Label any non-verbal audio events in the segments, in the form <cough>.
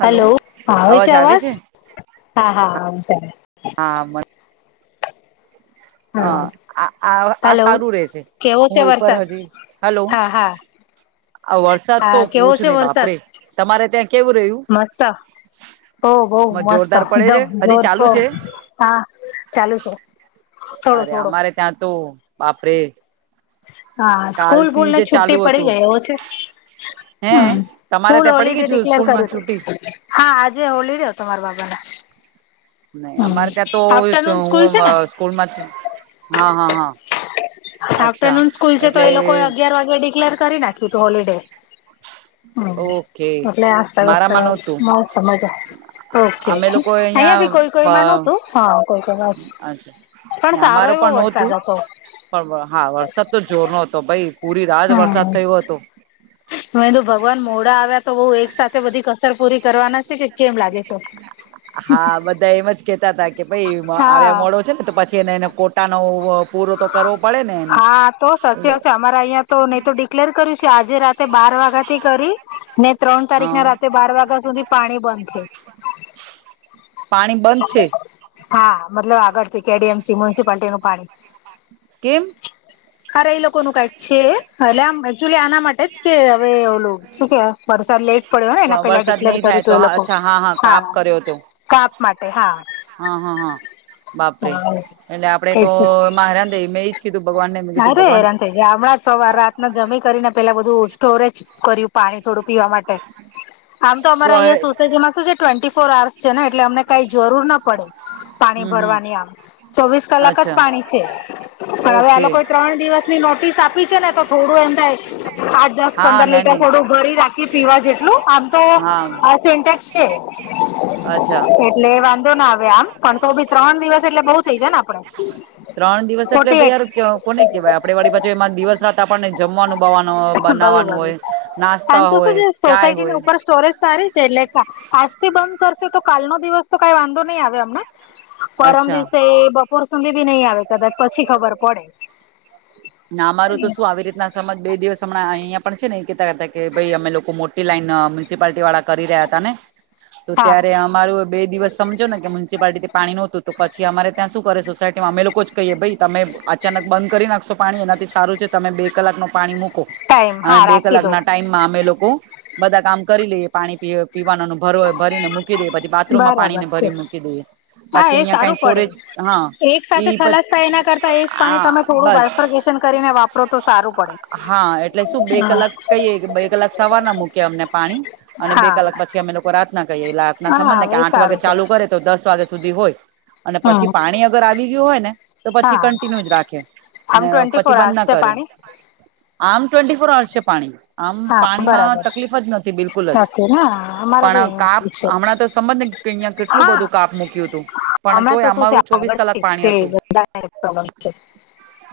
Hello હા આવે છે અવાજ હા હા આવે છે આવે હ હા આ આ હેલો સારું રે છે. કેવો છે હું એક વાર વરસાદ હજી હલો. હા હા આ વરસાદ તો હા પૂ છું નહી બાપરે તમારે ત્યાં કેવું રહ્યું મસ્સા. હોઉ બઉ મસ્ત જોરદાર પડે છે એકદમ હજી જોર ચાલુ શોર છે હા ચાલુ છે. થોડો અરે થોડો અમારે ત્યાં તોું બાપરે હા સ્કૂલ કાલથી ભૂલને જે ચાલુ છુ્ટી પડી હતું ગઈ એવો છે. હ હે તમારે સ્કૂલ ત્યાં પડી હોલડે ગઈ છું ડિક્લેર સ્કૂલમાં કર્યું હતું છુટી હા આજે હોલડે હતો મારા બાબ <inaudible> નહી અમારે ત્યાં તો સ્કૂલ હું છે ને સ્કૂલમાં હા હા હા અચ્છા આફ્ટરનૂન સ્કૂલ છે તો એટલે એ લોકો અગિયાર વાગે ડિક્લેર કરી નાખી. તું તો હોલીિડે ઓકે હમ એટલે મારામાં હસ્તસ્ત નહોતું મસ્ત મજા. ઓકે અમે લોકો અહિયાં બી કોઈ કોઈમાં નહતું હા કોઈ કોઈ વાત પણ સારો અમારે એ પણ નહોતું. પણ હા વરસાદ તો જોર ન હતો ભાઈ પૂરી રાત વરસાદ થયો હતો. હ તો ભગવાન મોડા આવ્યા તો બઉુ એક સાથે બધી કસર પૂરી કરવાના છે કે કેમ લાગે છે હા બધા એમ જ કેતા હતા. કે ભાઈ આવ હા મોડો છે ને તો પછી એને એને કોટાનો પૂરો તો કરવો પડે ને એને હા તો સાચી એટલે વા અમારા અહીિયાં તો નહી તો ડિક્લેર કર્યું છે આજે રાતે બાર વાગ્યા થી કરી ને ત્રણ તારીખ હા ના રાતે બાર વાગ્યા સુધી પાણી બંધ છે પાણી બંધ છે. હા મતલબ આગળ થી કેડીએમસી મ્યુનિસિપાલટી નું પાણી કેમ અરે એ લોકો ન કઈક છે એટ આમ એકચુલી આના માટે જ કે હવે શું કેવા વરસાદ લેટ પડ્યો ને એના પેલા વરસાદ ડિક્લેર નહી કરું થાય તો હતું એ લોકો અચ્છા હા હા કાપ કર્યો હતો. કાપ માટે હા હા હા હા. બાપરે એટલે આપણેે તો હેરાન થઈ મેં એજ કીધું ભગવાનને મેં કીધું અરે ભગવાન હેરાન થઈ જાય હમણાં સવાર રાત ના જમી કરીને પેલા બધું સોરે કર્યું પાણી થોડું પીવા માટે આમ તો અમારા અહીં સોસાયટીમાં શું છે ટ્વે ફોર આર્સ છે ને એટલે અમને કઈ જરૂર ના પડે પાણી હમ હમ ભરવાની આમ ચોવીસ કલાક જ અચ્છા પાણી છે. પણ હવે આ ઓકે લોકો ત્રણ દિવસની નોટિસ આપી છે ને તો થોડું એમ થાય આઠ દસ હા પંદર ના લીટર નહી થોડું ભરી રાખી પીવા જે આમ તો હા સેન્ટેક્સ છે અચ્છા એટલે વાંધો ના આવે આમ પણ તો ભી ત્રણ દિવસ એટલે બઉુ થઇ જાય ને આપડે ત્રણ દિવસ એટલે ફોર્ટી ભાઈ એટ યાર કોને કેવાય આપડે વાળી પાછું એમાં દિવસ રાત આપણને જમવાનું બવાનું બધું બનાવાનું બધું હોય નાસ્તા આમ તો શું હોય ચાય હોય સોસાયટી ઉપર સ્ટોરેજ સારી આજ થી બંધ કરશે તો કાલ નો દિવસ તો કઈ વાંધો નહીિ આવે અમને પરમ અચ્છા દિવસે બપોર સુધી ભી નહી આવે કદાચ પછી ખબર પડે. ના અમારું તો શું આવી રીતના સમજ બે દિવસ હમણાં અહિયાં પણ છે ને એ કેતા કરતા કે ભાઈ અમે લોકો મો લન મ્યુનિસિપાલટી વાળા કરી રહ્યા હતા ને તો હા ત્યારે અમારું બે દિવસ સમજોને કે મ્યુનિસિપાલિટીથી પાણી નોતું તો પછી અમા ત્યાં શું કરે સોસાયટીમાં અમે લોકો જ કહીએ ભાઈ તમે અચાનક બંધ કરી નાખશો. પાણી એનાથી સારું છે તમે બે કલાક ન પાણી મૂકો ટાઈમ હા અને બે રાખી કલાક દો ના ટાઈમમાં અમે લોકો બધા કામ કરી લઈએ પાણી પીએ પીવા ભરો ભરીને મૂકી દે પછી બાથરૂમમાં બરાબર પાણીને છે ભરી મૂકી દે હા બાકી એ અહીિયાયા સારું કઈ પડે સોરેજ. હા એક સાથે એઈ પ ખલાસ થાય એના કરતા એજ પાણી આ તમે થોડું બસ. બાયફર્ગેશન કરીને વાપરો તો સારું પડે. હા એટલે શું બે કલાક કહીએ કે બે કલાક સવાર ના મૂકે અમને પા. પા અને બે હા કલાક પછી અમે લોકો રા્થના કરીએ એલેના સમજ ને હા કે એ આઠ વાગે સારું છે ચાલુ કરે તો દસ વાગે. સુધી હોય અને પછી હમ પાણી અગર આવી ગયું હોય ને તો પછી હા કન્ટિન્યુ જ રાખે. આમ ટ્વેન્ટી પછી ફોર બંધ અવર્સ ના છે કરે પાણી આમ. ટ્વેન્ટી ફોર અર્સ છે પાણી આમ હા પાણીમાં બરાબર તકલીફ જ નથી બિલકુલ જ નથી ને અમારે બી પણ એવું કા આપ છે. હમણાં તો સમજને અહિયાં કેટલું બધું કાપ મૂક્યું હતું. પણ અમે તો તોય શું છે અમારું ચોવીસ કલાક આગળથી <unintelligible> છે.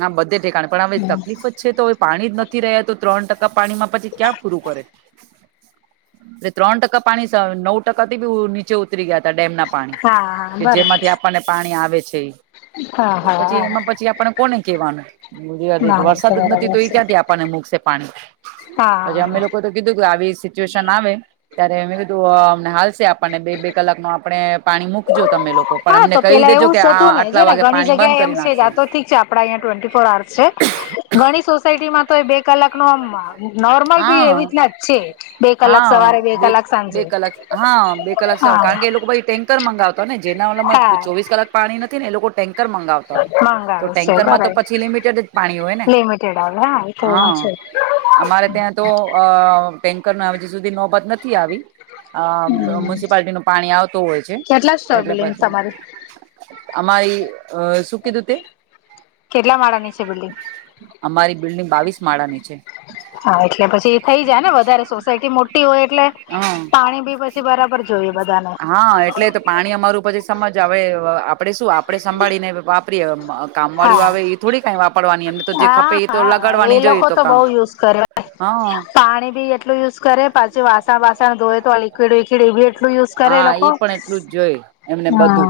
હ બધે ઠેકાણ પણ હવે તકલીફ જ છે તો પાણી જ નથ નથી રહ્યા તો ત્રણ ટકા પાણીમાં પછી ક્યાં પૂરું કરે. એ ત્રણ ટકા પાણી નવ ટકાથી બી નીચે ઉતરી ગયા. ડેમ ના પાણી હા કે બરાબર જેમાંથી આપણને પાણી આવે છે. હા હા પછી હા એમાં પછી આપણે કોને કેવાનું. બ ના ના વરસાદ જ બરાબર નથી તો એ છે ક્યાંથી આપણને મૂકશે પાણી. પછી હા અમે લોકો તો કીધું કે આવીશ. સિચ્યુશન આવે ત્યારે મેં કીધું અમને હાલશે આપણને બે બે કલાક ન આપણે પાણી મૂકજો તમે લોકો. પણ હા અમને તો કહી પેલા દેજો એવું કે જ આ હતું ને જો આટલા ને વાગે ઘણી પાણી બંધ જગ્યાએ એમ કરી છે નાખશે આ તો ઠીક છે આપડા અહં ટ્વેન્ટી ફોર. ઘણી સોસાયટીમાં તો. કલાક ન આમ નોર્મલ બી હા એવીતના જ છે બે કલાક હા સવારે બે કલાક સાંજે. બે કલાક હા બે કલાક સવાલ કારણ હા કે એ લોકો પછી ટેન્કર મંગાવતા. ને જેનામાં હા ચોવીસ કલાક પાણી નથી ને એ લોકો ટેન્ક. મંગાવતા હોય તો મંગાવે છે ટેન્કરમાં તો બરાબર પછી લિમિટેડ જ પાણી હોય ને લિમિટેડ આવે હા એ તો એમાં હા. છે અમારે ત્યાં તો અ ટેન્કર ન હજી સુધી નોબત નથી આવી. અ હમ મ્યુનિસિપાલિટી નું પાણી આવતું હોય છે કેટલા છે એટલે બિલ્ડિંગ પછી. તમારી અમારી શું કીધું તે? કેટલા માળાની છે બિલ્ડીંગ? અમારી બિલ્ડિંગ બાવીસ માળા ની છે. હા એટલે પછી થઈ જાય ને વધારે સોસાયટી મોટી હોય એટલે હા પાણી બી પછી બરાબર જોયું. હા એટલે તો પાણી અમારું પછી સમજ હવે આપણેે શું આપે સંભાળીને વાપરીએ કામવાળીઓ હા આવે એ થોડી કંઈ વાપરવાની એમને તો જે ખપે હા એ તો હા એ લગાડવાની જોઈ. લોકો તો બો યુઝ કરે પાણી બી એટલું યુઝ કરે પાછું વાસણ વાસણ ધોવે તો લિકવિડ વિકિડ એવી હા ઈ પણ એટલું જ જોય એમને હા બધું.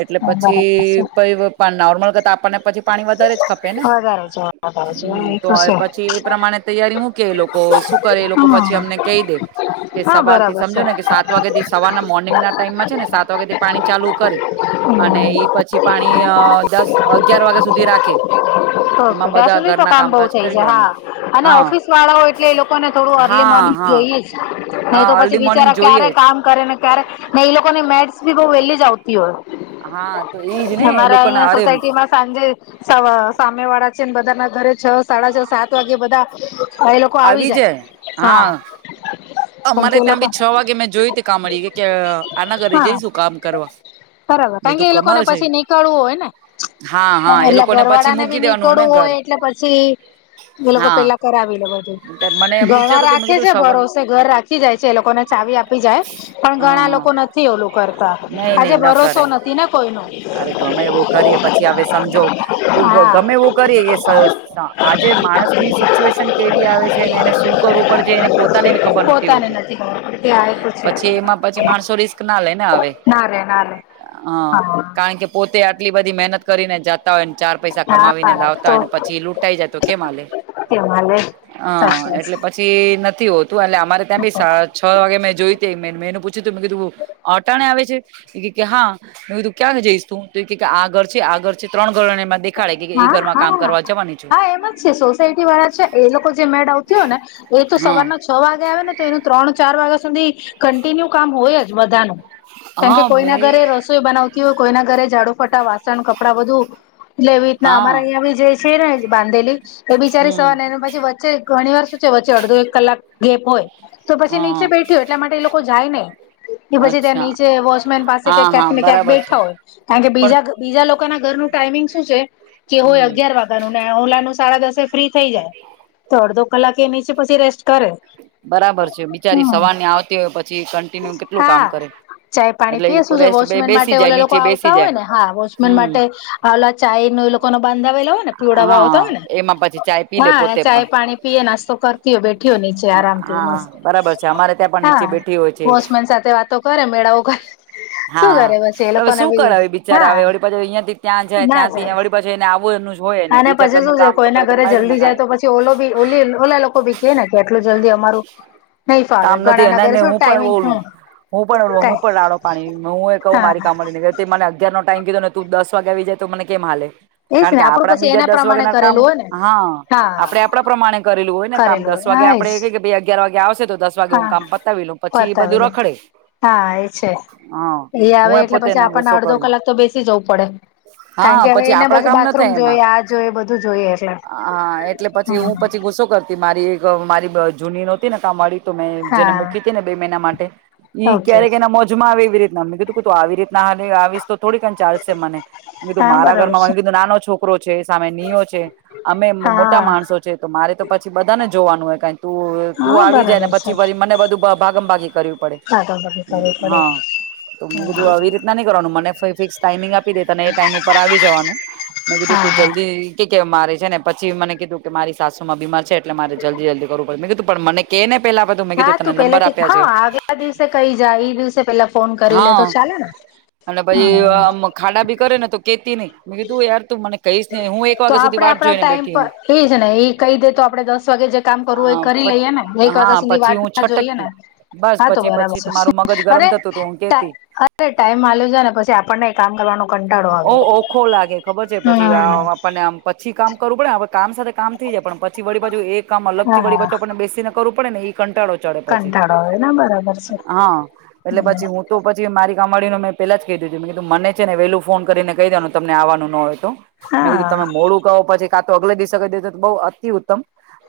એટલે બરાબર છે. પછી <unintelligible> નોર્મલ અને પછી પાણી વધારે જ ખપે ને વધારે છે વધારે છે હમ્મ એ તો હવે છે પછી એ પ્રમાણે તૈયારી હું કેલો લોકો શું કરે એ લોકો હા પછી અમને કહી દે કે હા સવાર થી બરાબર સમજો છે. ને કે સાત વાગે દિવ સવારના મોર્નિંગ ના ટાઈમમાં છે ને સાત વાગેથી પાણી ચાલુ કરે. અને ઓકે ઈ પછી પાણી દસ અગિયાર વાગ્યા સુધી રાખે. ઓકે એમાં ત્યાં બધા સુધી તો ઘરના કામ બઉુ કામકાજ થઈ જ કરી છે લેવાના હા અને હા ઓફિસ વાળાઓ એટલે એ લોકોને થોડું અર્લી હા મોર્નિ હા જઈએ છે. નહી હા તો પછી અર્લી મોર્નિંગ બિચારા જોઈએ ક્યારે જ કામ કરે ને ક્યારે ને એઈ લોકોની મૈડ્સ ભી બહુ વહેલી જ આવતી હોય. હા તો એઈજ ને એ અમારા લોકો અહિયાં ના હરે એમ સોસાયટીમાં સાંજે સામે વાળા છે ને બધા ના ઘરે છ સાડા છ સાત વાગે બધા એ લોકો આવી જાય હા. કારણ કે અમારે એ ત્યાં લોકો બી છ વાગે મેં જોય ત કામી કે કે આના ઘરે હા જઈશું કામ કરવા. બરાબર મેં કારણ તો કે એ લોકોને કમાલ છે પછી નીકળવું હોય ને. હા હા એ એટલે લોકોને પછી ઘરવાળા ને મૂકી બી દેવાનું ને નીકળવું ઘર હોય એટલે પછી એ લોકો હા પેલા કરાવી લેું. મને એમ ઘણા વિચારતું હતું મેં રાખે કીધું છે સવાર ભરોસે ઘર રાખી જાય છે એ લોકોને ચાવી આપી જાય પણ હા ગણા. ઈ હા લોકો નથી ઓલું કરતા નહી આજે નહી ન ભરોસો કરે નથી ને કોઈ નો અરે ગમે એવું કરીએ પછી હવે સમજો ગમેવું કરી સ આજે માણસની સિચ્યુએશન કેવી આવે છે એને શું કરવું પડે એને પોતાને બી ખબર નથી પોતાને હોતી ખબર કે આ એક છે પછી એમાં પછી જે માણસો રિસ્ક ના લે ના હવે. ના રે ના રે. હ હા કારણ કે પોતે આટલી બધી મહેનત કરીને જા તા હોયને ચાર પૈસા કમાવીને હા લાવતા તો હોય ને પછી લૂંટાઈ જાય તો કેમ હાલે. હિમાલય સાચી હ એટલે પછી નથી હોતું એટલે અમારે ત્યાં બી વાત છ વાગે મેં જોયુ મેને પૂછ્યું મે કીધું અટાણે આવે છે હા મે કીધું ક્યાં જઈશ તું તો આગળ છે આગળ છે ત્રણ ઘર એમાં દેખાડે કે એ હા ઘરમાં કામ હા કરવા જવાની છું હા એમ જ છે સોસાયટી વાળા છે એ એ લોકો જે મેડ આવતી હોય ને એ તો હા સવારના છ વાગે આવે ને તો એનું ત્રણ ચાર વાગ્યા સુધી કન્ટિન્યુ કામ હોય જ બધાનું કેમ હા કે બે કોઈના ઘરે રસોઈ બનાવતા કોઈના ઘરે ઝાડુ ફટા વાસણ કપડાં બધું લેવી રીતના અમારા હા અહીંયા બી જે છે ને બાંધેલી તો બિચારી હમ સવાર ને એક પછી વચ્ચે ઘણી વાર શું છે વચ્ચે અડધો એક કલાક ગેપ હોય. તો પછી હા નીચે બેઠ્યું એટલા માટે એ લોકો જાય નઈ. એ પછી ત્યાં અચ્છા નીચે વોચમેન પાસે હા ક્યાંક હા ને ક્યાંક બરાબર છે બેઠા હોય કારણ કે પણ બીજા બીજા લોકોના ઘર નુ ટાઈમિંગ શું છે કે હોય હમ અગયાર વાગ્યા ન ને ઓલા સાડા દસે ફ્રી થઈ જાય તો અડધો કલાકે એ નીચ પછી રેસ્ટ કરે બરાબર છે બિચારી હમ સવારની આવતી હોય પછી કન્ટિન્યુ કેટલું કામ હા કરે. ચાય પાણી એટલે પીએ એ શું છે રેસ્ટ વોચમેન માટે બેસી જાય ઓલા લોકો નીચે બેસી આવતા હોય જાય ને હા વોચમેન હમ માટે ઓલા ચાય લોકો બાંધાવલો હોય ને પીવડા વાવ તો હોય હા ને એમાં પછી ચાય પી લે હા પોતે પણ ચાય પાણી પીય નાસ્તો કરતી હોય બેઠી હો નીચે આરામથી હા મસ્ત બરાબર છે અમારે ત્યાં પણ નીચે હા. બેઠી હોય છે વોચમેન સાથે વાતો કરે મેળાઓ કરે. શું હા કરે પછી એ હવે લોકોને શું બી કરે એ બિચારા હા આવે વળી પાછા અહીયાં થી ત્યાં જાય ત્યાંથી વળી પાછા અને પછી શું છે કોઈના તો ઘરે માર ન જલ્દી જાય ખાય તો પછી ઓ બી ઓલી ઓલા લોકો ભી કે ને એટલું જલ્દી અમારું નહી ફાવે કામ નથી ઘણા એને નગરે ને શું હું પણ ટાઈમિંગ ઓલું શું હું પણ હું પણ રાડો પાણી હું એ કહું હા મારી કામવાડીને મને અગિયાર ટાઈમ કીધો ને તું દસ વાગ્યા આવી જાય તો મને કેમ હાલે. એજ કારણ ને કે આપડું આપડા પછી બીજા એના દસ વાગ્યા પ્રમાણે ના કામ કરેલું હોય ને હા આપડે આપડા પ્રમાણે કરેલું હોય ને કામ કરેલું દસ દસ હોય વાગે હા એજ આપડે કે ભાઈ અગિયાર વાગે આવશે તો દસ વાગે હું હા કામ બતાવી લઉ પછી એ બધું પતાવેલું રખડે. હા એ છે હા એ આવે હું એટલે પોતે પછી એને આપણને ગુસ્સો અડધો કરું કલાક તો બેસી જવું પડે. કારણ હા કે હવે પછી એને આપડા બધું કામ ના બાથરૂમ થાય એમાં જોય આ જોઈ બધું જોઈએ એટલે હા એટલે પછી હ હું શું કરતી મારી એક મારી જૂની નહોતી ને કામવાળી મે જેને હા મૂકી હતી ને બે મહિના માટે ઈ ઓકે ક્યારેક એના મોજમાં આવે આવી રીત ના મે કીધું આવી રીત હાલે આવીસ તો થોડીક ચાલશે મને કીધું હા મારા બરાબર ઘરમાં છે મેં કીધુ નાનો છોકરો છે સામે નિયો છે અમે મોટા હા માણસો છે તો મારે તો પછી બધાને જોવાનું હોય કાઈ તું તું હા આવી બરાબર જાય ને છે પછી ફરી મને બધું ભાગમ ભાગી પડયુ ભાગાભાગી કરવી કીધું પડે હા આવી રીત ના નહીકરવાનું મને ફિકસ ટાઈમિંગ આપ આપી દેતાને એ ટાઈમ ઉપર આવી જવાનું મેં કીધું હા તું હા જલ્દી કે મારે છે ને પછી મને કીધું કે મારી સાસુ માં બીમાર છે એટલે મારે જલ્દી જલ્દી કરવું પડે મેં કીધું પણ મને કેને હા તું પેલાથી હા આગલા દિવસે કઈ જાય એઈ દિવસે પેલા ફોન કરી લે હા તો ચાલે ને અને હમ પછી ખાડા ભી કરે ને તો કેતી નહી મે કીધું યાર તું મને કહીશ ને હું એક તો વાગ્યા સુધી આપડે વાટ આપણા જોઈને ટાઈમ બેઠી પર હું એ જ ને એ કહી દે તો આપડે દસ વાગે જ કામ કરવું હો એ કરી લઈએ ને એક હા વાગ્યા સુધી પછી વાત હું ના જોઈએ ને છટકતી બસ હા તો પછી બરાબર પછી મારું મગજ છે અરે ગરમ થતું હતું હું કેતી અરે ટાઈમ માલ છે ને પછી આપણને કામ કર પીવાનો કંટાળો આવે. ઓખો લાગે ખબર છે પછી હમ આપણને આમ પછી કામ કરવું પડે કામ સાથે કામ થઈ જાય પણ પછી વળી બાજુ એક કામ અલગથી હા વળી બેસીને કરવું પડે. ને એ કંટાળો ચડે પછી કંટાળો આવે ને બરાબર છે હા એટલે પછી હું તો પછી મારી મળીને મે પેલા જ કીધું મેને છે, ને વેલું ફોન કરીને કહી દવાનું તને આવવાનું ન હોય તો, મેં કીધું હા તમે મોડું કહો પછી કા તો અગલે દિવસે તો બહુ અતિ ઉત્તમ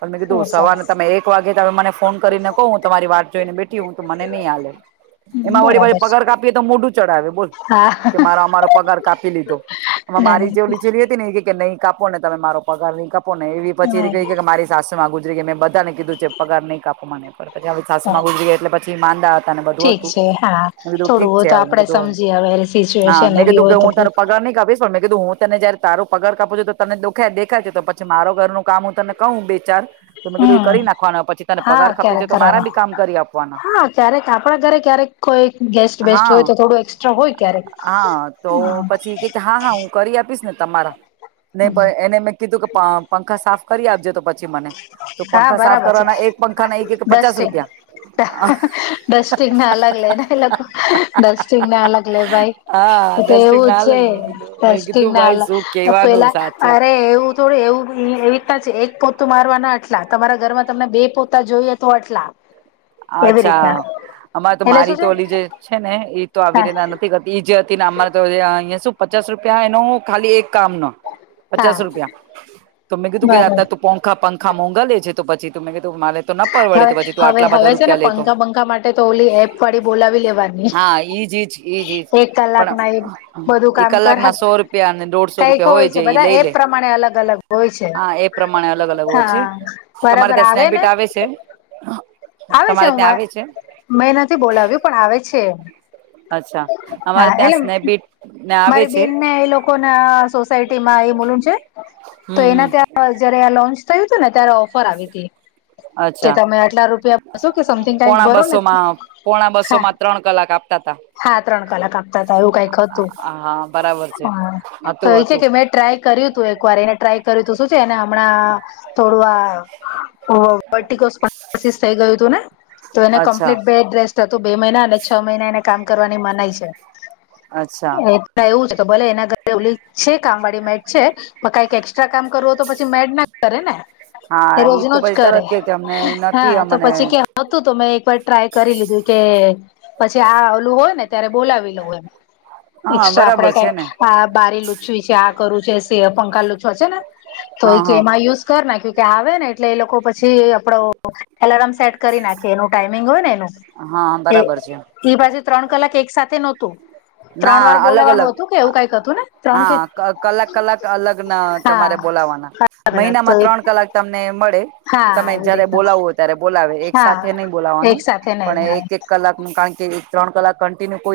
પણ મેં બહુ કીધું સરસ સવાર તમે એક વાગે મને ફોન કરીને કહ હું તમારી વાત જોઈને બેઠી હું તો મને નહીં હાલે. હમ એમાં વળી પાછે બરાબર પગાર છે કાપીએ તો મોઢું ચડાવ બોલ. હા કે મારો અમારો પગાર કાપી લીધો, એ ના મારી જેવ લી ના નિચેલી હતી ને ઇ એ કે નહીં. કાપો ને તમે મારો પગાર ની કાપો ને એવી પછી એ ક કે મારી માં ગુજરી ગઈ મે બધાને કીધું છે, પગાર નહીં કાપો. મને પછી હ સાસમાં ગુજરી ગયા એટલે પછી માંદા. તને બધું ઠીક હતું છે હા મે કીધું થોડું ઠીક હોય છે, તો મે આપડે કીધું સમજીએ હવે હા સિચ્યુએશન મેં એવી કીધું કે હોય તો હું તને પગાર. કસ્મિત કીધું હું તને જયારે તારું પગાર કાપુ છું તો તને દેખાય છે, તો પછી મારો ઘરનું કામ હું તને કહું બે ચાર તો મેં કીધું એ કરી હમ નાખવાનો પછી તને હા પગાર ખપે ક્યારેક છે, તો મારા કરવાના બી કામ કરી આપવાના હા ક્યારેક આપણા ઘરે ક્યારેક કોઈ ગેસ્ટ હ, બેસ્ટ હોય તો થોડું એક્સ્ટ્રા હોય ક્યારેક હ તો પછી કે હા હા હું કરી. કરી આપીશ. તમારા ન એને મેં કીધું કે પંખા સાફ કરી આપજે તો પણ. હા બરાબર છે, પંખા ના એક એક પચાસ દસ્ટે રૂપિયા ડસ્ટિંગને અલગ લે ને એ લોકો ડસ્ટિંગને અલગ લે ભાઈ હા તો ડસ્ટિંગ એવું ના લાગુ મેં કીધું મેં છેસ્ટ કીધું ના ભાઈ શું કેવાનું પેલા સાચે અરે એવું થોડું એવું એવી રીતના છે, એક પોતું મારવાનું આટલા તમારા ઘરમાં તમને બે પોતા જોઈએ તો આટલા એવી રીતના અચ્છા અમાં તો એટલે શું મારી તો છે ઓલી જે છે, ને ઈ તો આવી હા રના નથી કરતી જ તે નાંર તો અહીંયા શું પચાસ રૂપિયા એનો ખાલી એક કામ ન હા પચાસ રૂપિયા તો મે કી તું કેતા બરોબર તું પંખા પંખા આ મોંધાલેે છે, તો પછી ત મે કીધું મારે તો ન પરડે તોછી તું હવે આટલા બધા હવે છે, ને રૂપિયા લેતો પંખા બંખા માટે તો ઓલી એપ વાળી બોલાવી લેવાની હા ઈજ ઈજ ઈજ ઈજ એક કલાક પણ ના એક બધું એ કામ કલાક કરાવે ના સો રૂપિયા અને દોઢસો કઈક રૂપિયા હોય છે, એ બધા લઈ લે. એપ પ્રમાણે અલગ અલગ હોય છે હા એ પ્રમાણે અલગ- અલગ હોય છે. હા તમારે બરાબર ત્યાં સ્નેપ ને બીટ આવે છે. આવે છે, તમારે હું ત્યાં આવે છે મેં નથી બોલાવ્યું પણ આવે છે. અચ્છા અમારે હા ત્યાં એટલે સ્નેપ બીટ મારી બેનને એ લોકો ના સોસાયટી માં એ મુલન છે. તો હમ હમ એના ત્યાં જયારે આ લોન્ચ થયું હતું, ને ત્યારે ઓફર આવી કે અચ્છા તમે આટલા રૂપિયા શું કે સમથિંગ કઈ પોણા બરો ને બસો માં પોણા બસો હા. માં ત્રણ કલાક આપતા તા હા, ત્રણ કલાક આપતા હતા એવું કંઈક હતું. હા બરાબર છે હા તો હતું એ છે, હતું કે મેં ટ્રાય કર્યું તું એક વાર એને ટ્રાય તેને હમણાં થોડું આ ઓ વર્ટિકોસસ થઈ ગયું હતું, ને. તો એને અચ્છા કમ્પ્લીટ બેડ રેસ્ટ હતું બે મહિના અને છ મહિના એને કામ કરવાની મનાય છે, અચ્છા એટલે એવુંજ. ભોલે એના ઘરે ઓલી છે, કામવાળડી મેટ છે, કંઈક અચ્છા કામ કરવું, હો તો પછી મેડ ના કરે ને. એ હા રોજ ઈ ન તો જ પછી કરે તરત કે કે અમને નથી હા તો અમને પછી કે હતું તો મેં એક વાર ટ્રાય કરી લીધું કે પછી આ ઓલું હોય ને ત્યારે બોલાવી લઉ એમ. હા એસ્ટ્રા આપડે બરાબર છે કંઈક ને આ બારી લુચવી છે, આ કરવું છે. પંખા લુંરછવા છે, ને તો હા એમાં હા યુસ કર. ત્યાં આવે ને એટલે એ લોકો પછી આપડો એલાર્મ. સેટ કરી નાખે એનું ટાઈમિંગ હોય ને હા બરાબર છે એનું બાધુ ત્રણ કલાક એક સાથે નહોતું. <unintelligible> ત્રણ વાર ના અલગ- અલગ બોલાવાનું હતું કે એવું કઈક હતું ને ત્રણ કે હા કલાક કલાક અલગ ના હા તમારે બોલાવાનું. અલગ અલગ તો મહિનામાં ત્રણ કલાક તમને મળે હા તમે આવી જયારે બોલાવો રીતના હો ત્યારે બોલાવે એક સાથે નહી હા બોલાવાનું એક સાથે પણ નહી હા એક એક કલાકનું કણ કે ત્રણ કલાક કન્ટિન્યુ કોઈ